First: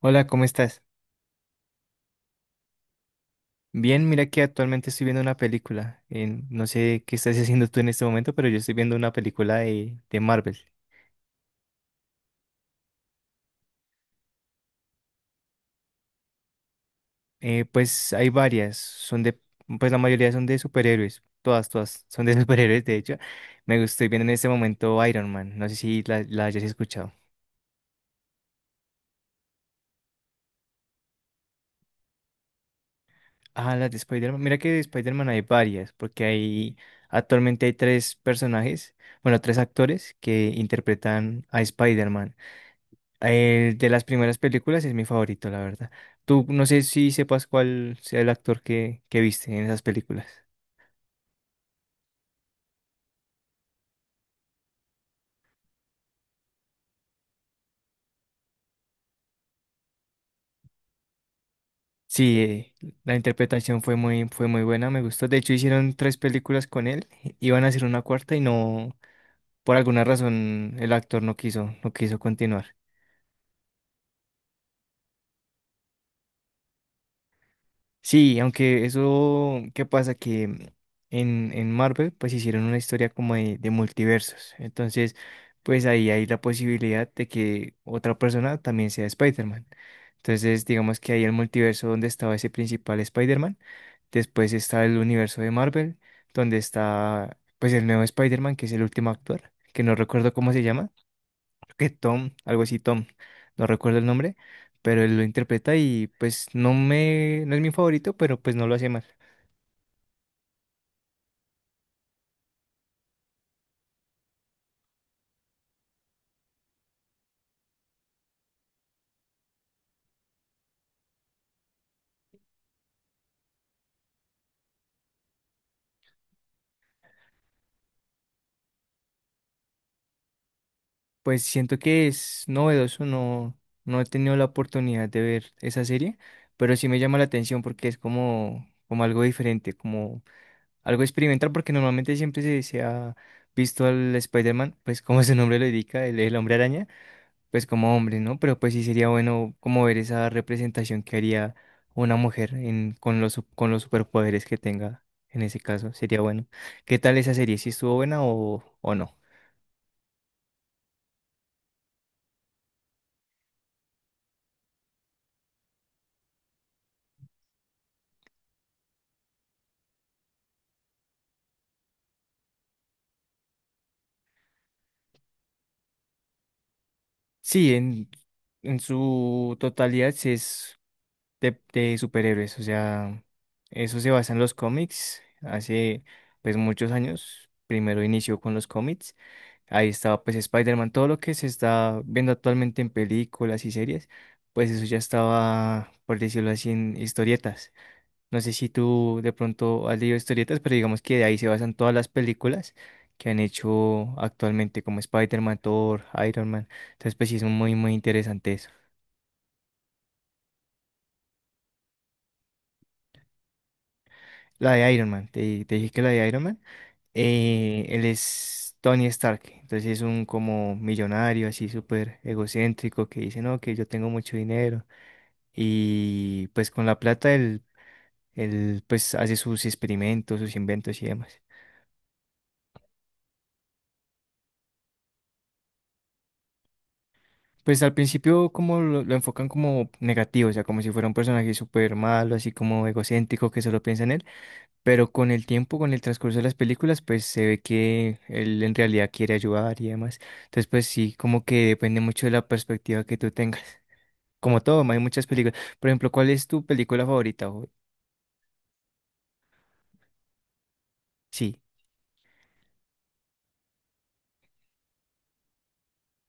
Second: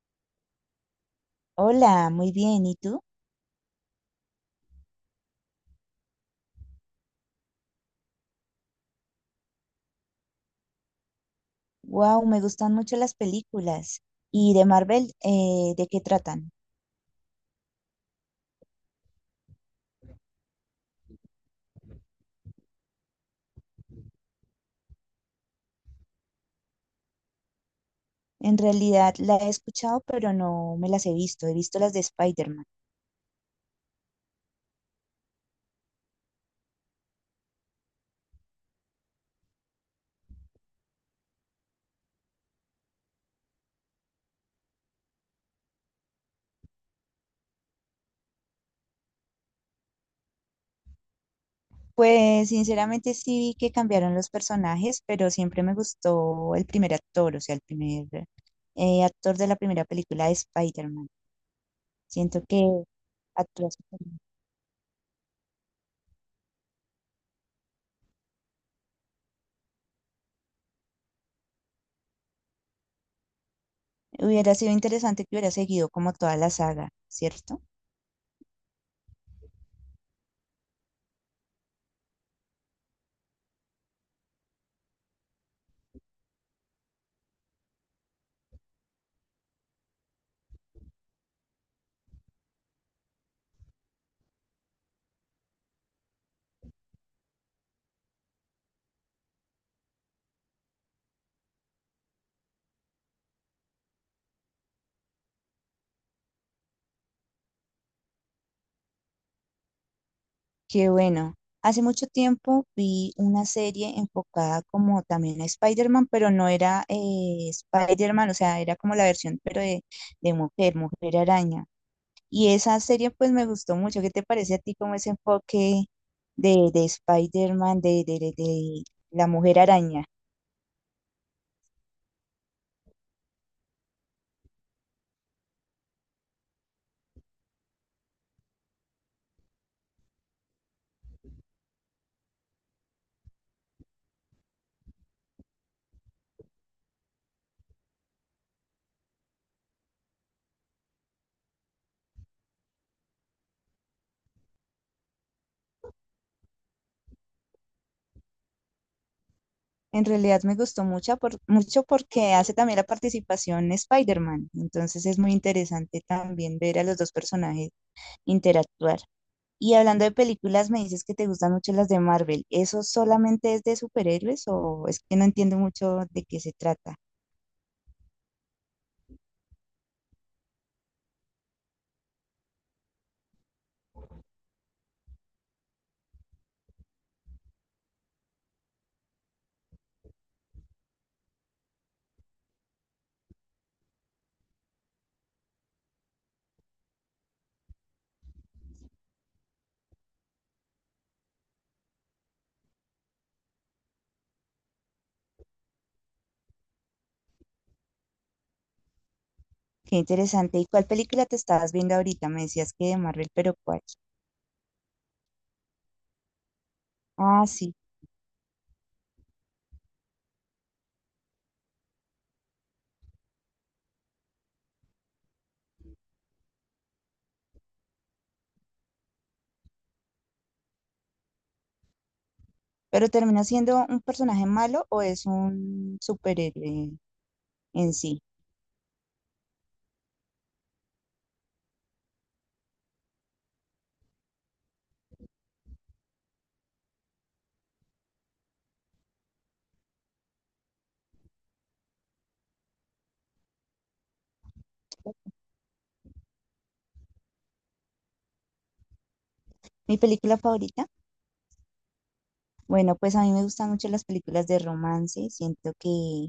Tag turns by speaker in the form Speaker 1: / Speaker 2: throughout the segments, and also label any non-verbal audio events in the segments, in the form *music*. Speaker 1: Hola, ¿cómo estás?
Speaker 2: Hola, muy bien. ¿Y tú?
Speaker 1: Bien, mira que actualmente estoy viendo una película. No sé qué estás haciendo tú en este momento, pero yo estoy viendo una película de Marvel.
Speaker 2: Wow, me gustan mucho las películas. ¿Y de Marvel, de qué tratan?
Speaker 1: Pues hay varias, son de, pues la mayoría son de superhéroes, todas, todas son de *laughs* superhéroes, de hecho. Me estoy viendo en este momento Iron Man, no sé si la hayas escuchado.
Speaker 2: En realidad la he escuchado, pero no me las he visto. He visto las de Spider-Man.
Speaker 1: Ah, las de Spider-Man, mira que de Spider-Man hay varias, porque hay, actualmente hay tres personajes, bueno, tres actores que interpretan a Spider-Man. De las primeras películas es mi favorito, la verdad. Tú no sé si sepas cuál sea el actor que viste en esas películas.
Speaker 2: Pues sinceramente sí vi que cambiaron los personajes, pero siempre me gustó el primer actor, o sea, el primer actor de la primera película de Spider-Man.
Speaker 1: Sí,
Speaker 2: Siento que
Speaker 1: la
Speaker 2: actuó
Speaker 1: interpretación
Speaker 2: súper bien.
Speaker 1: fue muy buena, me gustó. De hecho, hicieron tres películas con él, iban a hacer una cuarta y no, por alguna razón, el actor no quiso, no quiso continuar.
Speaker 2: Hubiera sido interesante que hubiera seguido como toda la saga, ¿cierto?
Speaker 1: Sí, aunque eso, ¿qué pasa? Que en Marvel pues hicieron una historia como de multiversos. Entonces, pues ahí hay la posibilidad de que otra persona también sea Spider-Man. Entonces, digamos que ahí el multiverso donde estaba ese principal Spider-Man. Después está el universo de Marvel, donde está pues el nuevo Spider-Man, que es el último actor, que no recuerdo cómo se llama que Tom, algo así, Tom, no recuerdo el nombre, pero él lo interpreta y pues no me, no es mi favorito, pero pues no lo hace mal.
Speaker 2: Qué bueno. Hace mucho tiempo vi una serie enfocada como también a Spider-Man, pero no era Spider-Man, o sea, era como la versión, pero de mujer, mujer araña. Y esa serie pues me gustó mucho. ¿Qué te parece a ti como ese enfoque de Spider-Man, de la mujer araña?
Speaker 1: Pues siento que es novedoso, no, no he tenido la oportunidad de ver esa serie, pero sí me llama la atención porque es como, como algo diferente, como algo experimental, porque normalmente siempre se, se ha visto al Spider-Man, pues como su nombre lo indica, el hombre araña, pues como hombre, ¿no? Pero pues sí sería bueno como ver esa representación que haría una mujer en, con los, con los superpoderes que tenga en ese caso, sería bueno. ¿Qué tal esa serie? ¿Si estuvo buena o no?
Speaker 2: En realidad me gustó mucho, mucho porque hace también la participación Spider-Man. Entonces es muy interesante también ver a los dos personajes interactuar. Y hablando de películas, me dices que te gustan mucho las de Marvel. ¿Eso solamente es de superhéroes o es que no entiendo mucho de qué se trata?
Speaker 1: Sí, en su totalidad sí es de superhéroes, o sea, eso se basa en los cómics, hace pues muchos años, primero inició con los cómics. Ahí estaba pues Spider-Man, todo lo que se está viendo actualmente en películas y series, pues eso ya estaba, por decirlo así, en historietas. No sé si tú de pronto has leído historietas, pero digamos que de ahí se basan todas las películas que han hecho actualmente, como Spider-Man, Thor, Iron Man. Entonces pues sí es muy, muy interesante eso.
Speaker 2: Qué interesante. ¿Y cuál película te estabas viendo ahorita? Me decías que de Marvel, pero ¿cuál?
Speaker 1: La de Iron Man, te dije que la de Iron Man,
Speaker 2: Ah, sí.
Speaker 1: él es Tony Stark, entonces es un como millonario así súper egocéntrico que dice, no, que yo tengo mucho dinero y pues con la plata él, él, pues hace sus experimentos, sus inventos y demás.
Speaker 2: ¿Pero termina siendo un personaje malo o es un superhéroe
Speaker 1: Pues
Speaker 2: en
Speaker 1: al
Speaker 2: sí?
Speaker 1: principio como lo enfocan como negativo, o sea, como si fuera un personaje súper malo, así como egocéntrico que solo piensa en él, pero con el tiempo, con el transcurso de las películas, pues se ve que él en realidad quiere ayudar y demás. Entonces, pues sí, como que depende mucho de la perspectiva que tú tengas. Como todo, hay muchas películas. Por ejemplo, ¿cuál es tu película favorita? ¿Jue?
Speaker 2: Mi película favorita,
Speaker 1: Sí.
Speaker 2: bueno, pues a mí me gustan mucho las películas de romance, siento que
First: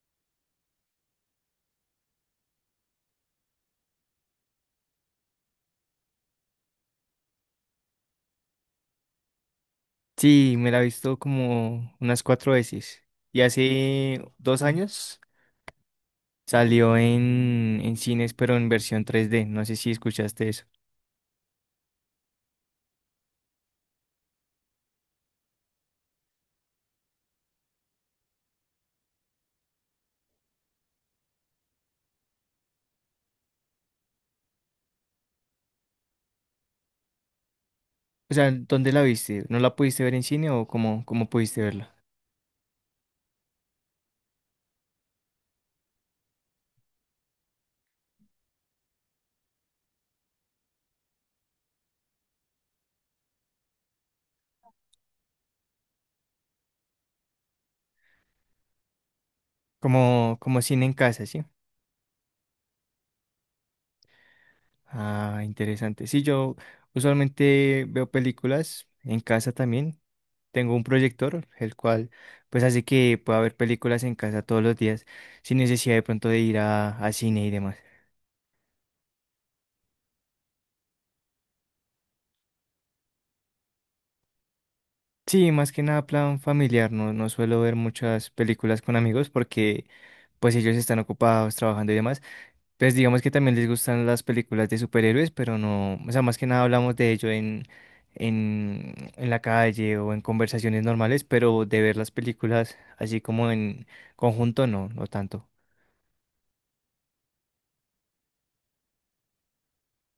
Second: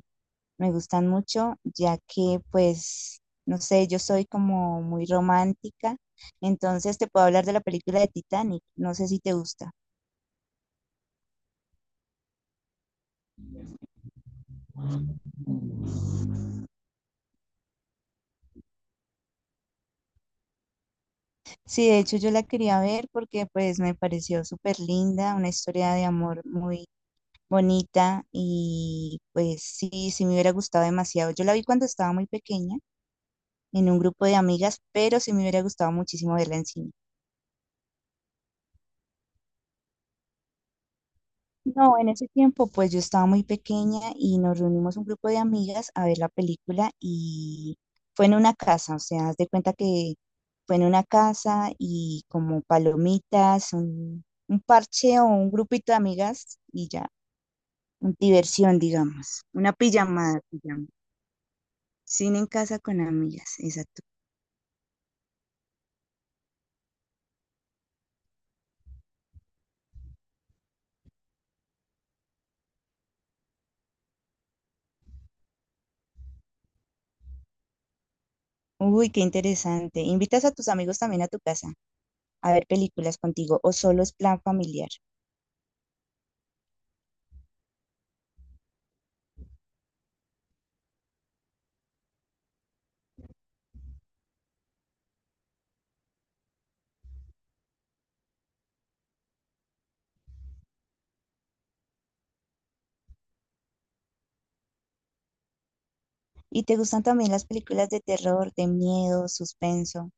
Speaker 2: me gustan mucho, ya que pues, no sé, yo soy como muy romántica, entonces te puedo hablar de la película de Titanic, no sé si te gusta.
Speaker 1: Sí, me la he visto como unas cuatro veces. Y hace dos años salió en cines, pero en versión 3D. No sé si escuchaste eso.
Speaker 2: Sí, de hecho yo la quería ver porque pues me pareció súper linda, una historia de amor muy bonita y pues sí, sí me hubiera gustado demasiado. Yo la vi cuando estaba muy pequeña en un grupo de amigas, pero sí me hubiera gustado muchísimo verla en cine.
Speaker 1: O sea, ¿dónde la viste? ¿No la pudiste ver en cine o cómo, cómo pudiste verla?
Speaker 2: No, en ese tiempo pues yo estaba muy pequeña y nos reunimos un grupo de amigas a ver la película y fue en una casa, o sea, haz de cuenta que fue en una casa y como palomitas, un parche o un grupito de amigas y ya, un diversión, digamos, una
Speaker 1: Como,
Speaker 2: pijamada,
Speaker 1: como cine
Speaker 2: pijama.
Speaker 1: en casa, ¿sí?
Speaker 2: Cine en casa con amigas, exacto.
Speaker 1: Ah, interesante. Sí, yo usualmente veo películas en casa también. Tengo un proyector, el cual pues hace que pueda ver películas en casa todos los días, sin necesidad de pronto de ir a cine y demás.
Speaker 2: Uy, qué interesante. ¿Invitas a tus amigos también a tu casa a ver películas contigo o solo es plan familiar?
Speaker 1: Sí, más que nada plan familiar, no, no suelo ver muchas películas con amigos porque pues ellos están ocupados trabajando y demás. Pues digamos que también les gustan las películas de superhéroes, pero no, o sea, más que nada hablamos de ello en la calle o en conversaciones normales, pero de ver las películas así como en conjunto, no, no tanto.
Speaker 2: ¿Y te gustan también las películas de terror, de miedo, suspenso?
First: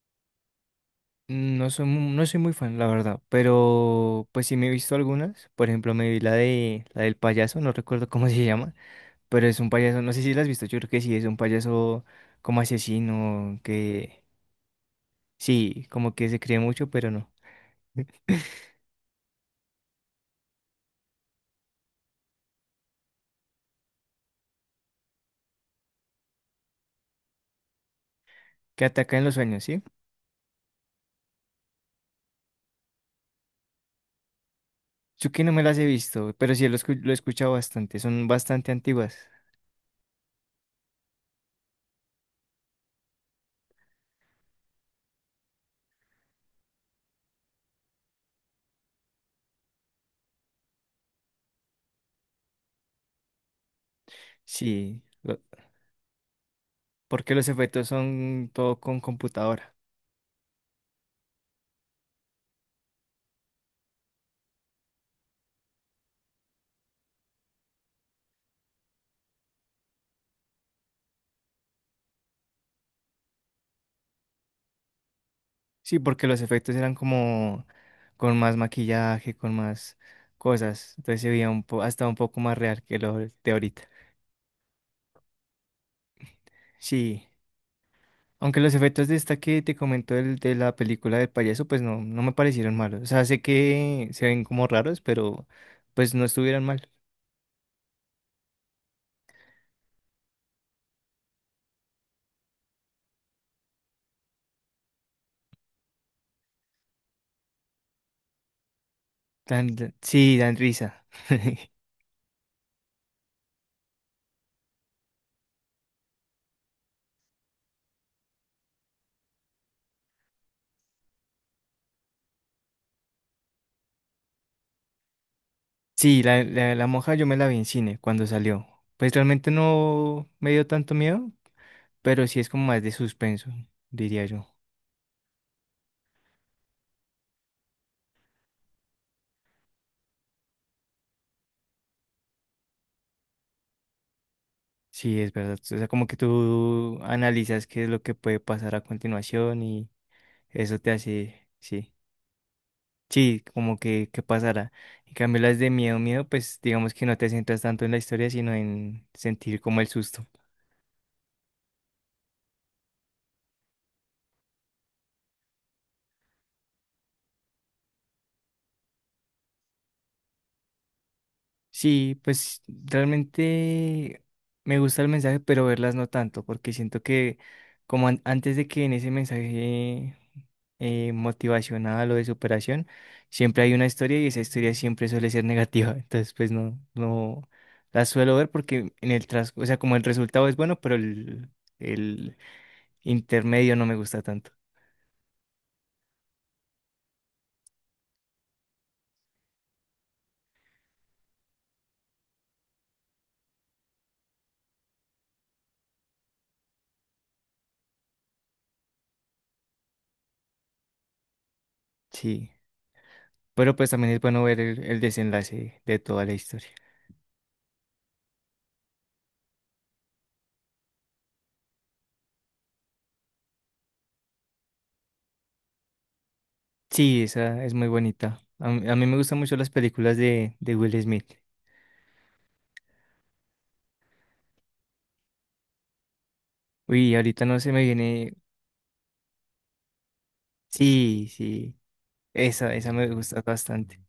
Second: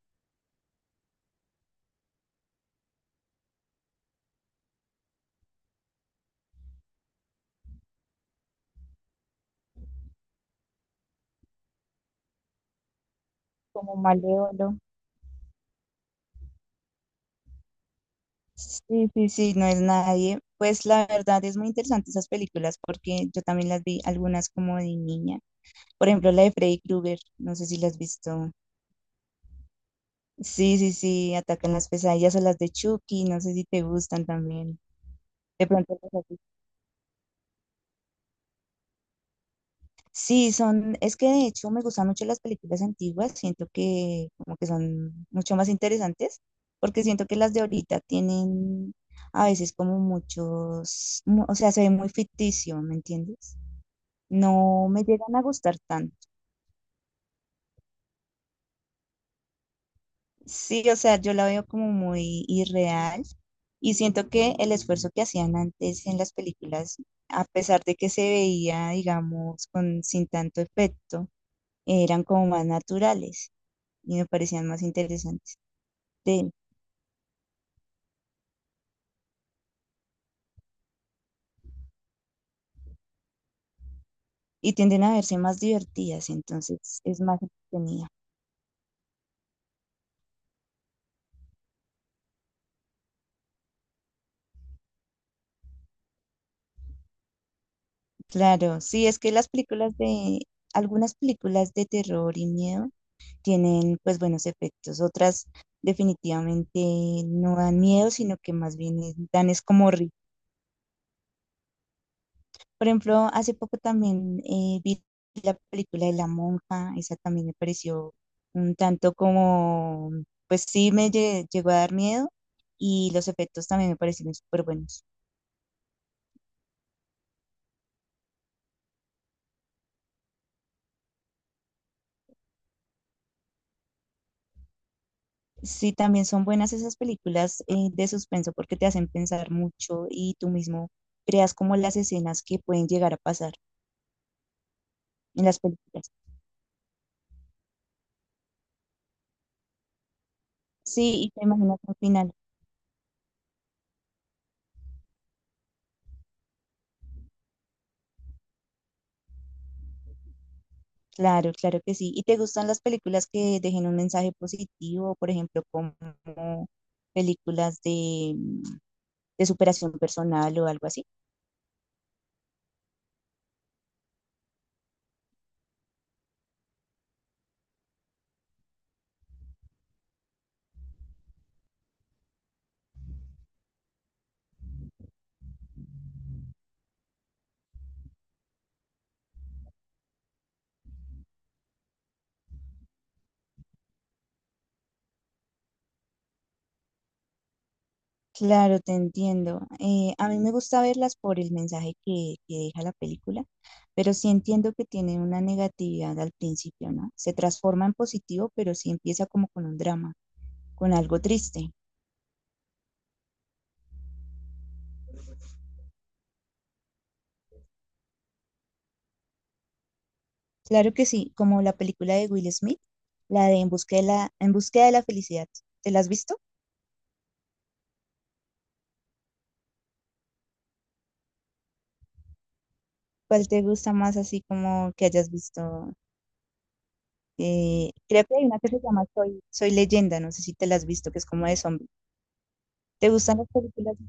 Speaker 1: No soy, no soy muy fan, la verdad, pero pues sí me he visto algunas. Por ejemplo, me vi la de la del payaso, no recuerdo cómo se llama. Pero es un payaso, no sé si lo has visto, yo creo que sí, es un payaso como asesino,
Speaker 2: Como
Speaker 1: que
Speaker 2: Malévolo.
Speaker 1: sí, como que se cree mucho, pero no,
Speaker 2: Sí, sí, sí, no es nadie. Pues la verdad es muy interesante esas películas porque yo también las vi algunas como de niña. Por ejemplo, la de Freddy Krueger, no sé si las has visto.
Speaker 1: que ataca en los sueños, ¿sí?
Speaker 2: Sí, sí, sí, atacan las pesadillas o las de Chucky, no sé si te gustan también.
Speaker 1: Yo que no me
Speaker 2: De
Speaker 1: las he
Speaker 2: pronto
Speaker 1: visto, pero sí lo, lo he escuchado bastante, son bastante antiguas,
Speaker 2: sí, son, es que de hecho me gustan mucho las películas antiguas, siento que como que son mucho más interesantes, porque siento que las de ahorita tienen a veces como o sea, se ve muy ficticio, ¿me entiendes? No
Speaker 1: sí,
Speaker 2: me llegan
Speaker 1: lo-
Speaker 2: a gustar tanto.
Speaker 1: porque los efectos son todo con computadora,
Speaker 2: Sí, o sea, yo la veo como muy irreal y siento que el esfuerzo que hacían antes en las películas, a pesar de que se veía, digamos, con, sin tanto efecto, eran como más naturales. Y me parecían más interesantes
Speaker 1: sí, porque los
Speaker 2: de.
Speaker 1: efectos eran como con más maquillaje, con más cosas, entonces se veía un hasta un poco más real que lo de ahorita,
Speaker 2: Y tienden a verse más divertidas, entonces es
Speaker 1: sí.
Speaker 2: más entretenida.
Speaker 1: Aunque los efectos de esta que te comento de la película del payaso, pues no, no me parecieron malos. O sea, sé que se ven como raros, pero pues no estuvieran mal.
Speaker 2: Claro, sí, es que las películas algunas películas de terror y miedo tienen pues buenos efectos, otras definitivamente no dan miedo, sino que más bien dan es como risa.
Speaker 1: Sí, dan risa. *laughs*
Speaker 2: Por ejemplo, hace poco también vi la película de La Monja, esa también me pareció un tanto como, pues sí me llegó a dar miedo y los efectos también me parecieron súper buenos.
Speaker 1: Sí, la monja yo me la vi en cine cuando salió. Pues realmente no me dio tanto miedo, pero sí es como más de suspenso, diría yo.
Speaker 2: Sí, también son buenas esas películas de suspenso porque te hacen pensar mucho y tú mismo creas como las escenas que pueden llegar a pasar
Speaker 1: Sí, es
Speaker 2: en
Speaker 1: verdad.
Speaker 2: las
Speaker 1: O sea, como
Speaker 2: películas.
Speaker 1: que tú analizas qué es lo que puede pasar a continuación y eso te
Speaker 2: Sí, y te
Speaker 1: hace,
Speaker 2: imaginas
Speaker 1: sí.
Speaker 2: al final.
Speaker 1: Sí, como que pasara. En cambio, las de miedo, miedo, pues digamos que no te centras tanto en la historia, sino en sentir como el susto.
Speaker 2: Claro, claro que sí. ¿Y te gustan las películas que dejen un mensaje positivo, por ejemplo, como películas de superación personal o algo así?
Speaker 1: Sí, pues realmente me gusta el mensaje, pero verlas no tanto, porque siento que como antes de que en ese mensaje motivacional o de superación, siempre hay una historia y esa historia siempre suele ser negativa. *laughs* Entonces, pues no, no las suelo ver porque en el tras, o sea, como el resultado es bueno, pero el intermedio no me gusta tanto.
Speaker 2: Claro, te entiendo. A mí me gusta verlas por el mensaje que deja la película, pero sí entiendo que tiene una negatividad al principio, ¿no? Se transforma en positivo, pero sí empieza como con un drama, con algo triste.
Speaker 1: Sí, pero pues también es bueno ver el desenlace de toda la historia.
Speaker 2: Claro que sí, como la película de Will Smith, la de En búsqueda de la felicidad. ¿Te la has visto?
Speaker 1: Sí, esa es muy bonita. A mí me gustan mucho las películas de Will Smith.
Speaker 2: ¿Cuál te gusta más así como que hayas visto?
Speaker 1: Uy, ahorita no se me
Speaker 2: Creo
Speaker 1: viene.
Speaker 2: que hay una que se llama Soy Leyenda, no sé si te la has visto, que es
Speaker 1: Sí,
Speaker 2: como de
Speaker 1: sí,
Speaker 2: zombies.
Speaker 1: esa me
Speaker 2: ¿Te gustan
Speaker 1: gusta
Speaker 2: las películas
Speaker 1: bastante.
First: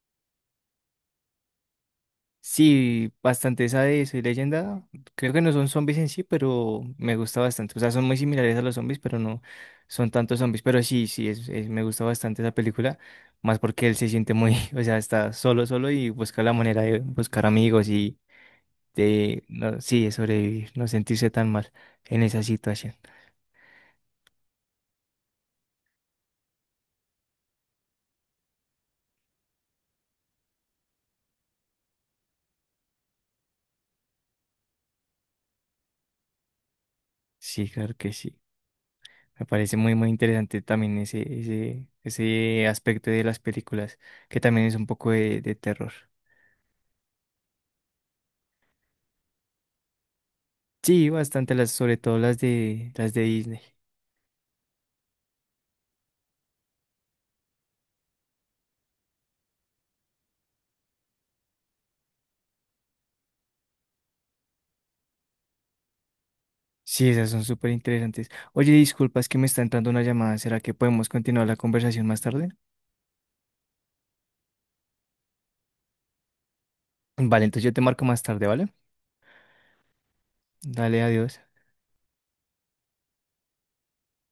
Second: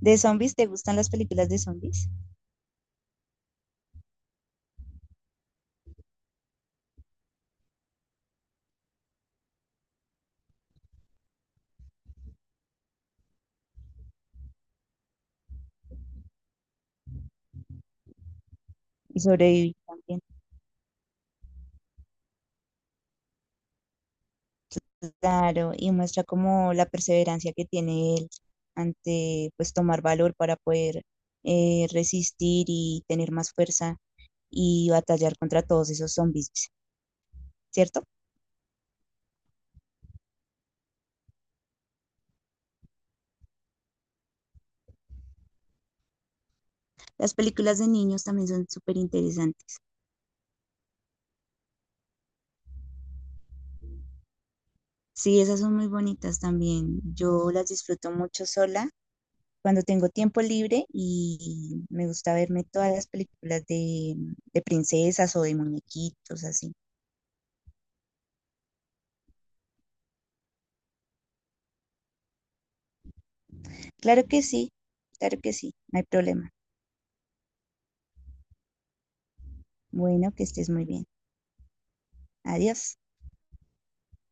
Speaker 2: de zombies? ¿Te gustan las películas de zombies?
Speaker 1: Sí, bastante esa de Soy Leyenda. Creo que no son zombies en sí, pero me gusta bastante. O sea, son muy similares a los zombies, pero no son tantos zombies. Pero sí, sí, me gusta bastante esa película. Más porque él se siente muy, *laughs* o sea, está solo, solo y busca la manera de buscar amigos y
Speaker 2: Y
Speaker 1: de,
Speaker 2: sobrevivir
Speaker 1: no, sí, de
Speaker 2: también,
Speaker 1: sobrevivir, no sentirse tan mal en esa situación.
Speaker 2: claro, y muestra como la perseverancia que tiene él ante pues tomar valor para poder resistir y tener más fuerza y batallar contra todos esos zombies,
Speaker 1: Sí, claro
Speaker 2: ¿cierto?
Speaker 1: que sí. Me parece muy, muy interesante también ese aspecto de las películas, que también es un poco de terror.
Speaker 2: Las películas de niños también son súper interesantes.
Speaker 1: Sí, bastante las, sobre todo las de Disney.
Speaker 2: Sí, esas son muy bonitas también. Yo las disfruto mucho sola cuando tengo tiempo libre y me gusta verme todas las películas de princesas o de muñequitos, así.
Speaker 1: Sí, esas son súper interesantes. Oye, disculpa, es que me está entrando una llamada. ¿Será que podemos continuar la conversación más tarde?
Speaker 2: Claro que sí, claro que sí, no hay problema.
Speaker 1: Vale, entonces yo te marco más tarde, ¿vale?
Speaker 2: Bueno, que estés muy
Speaker 1: Dale,
Speaker 2: bien.
Speaker 1: adiós.
Speaker 2: Adiós.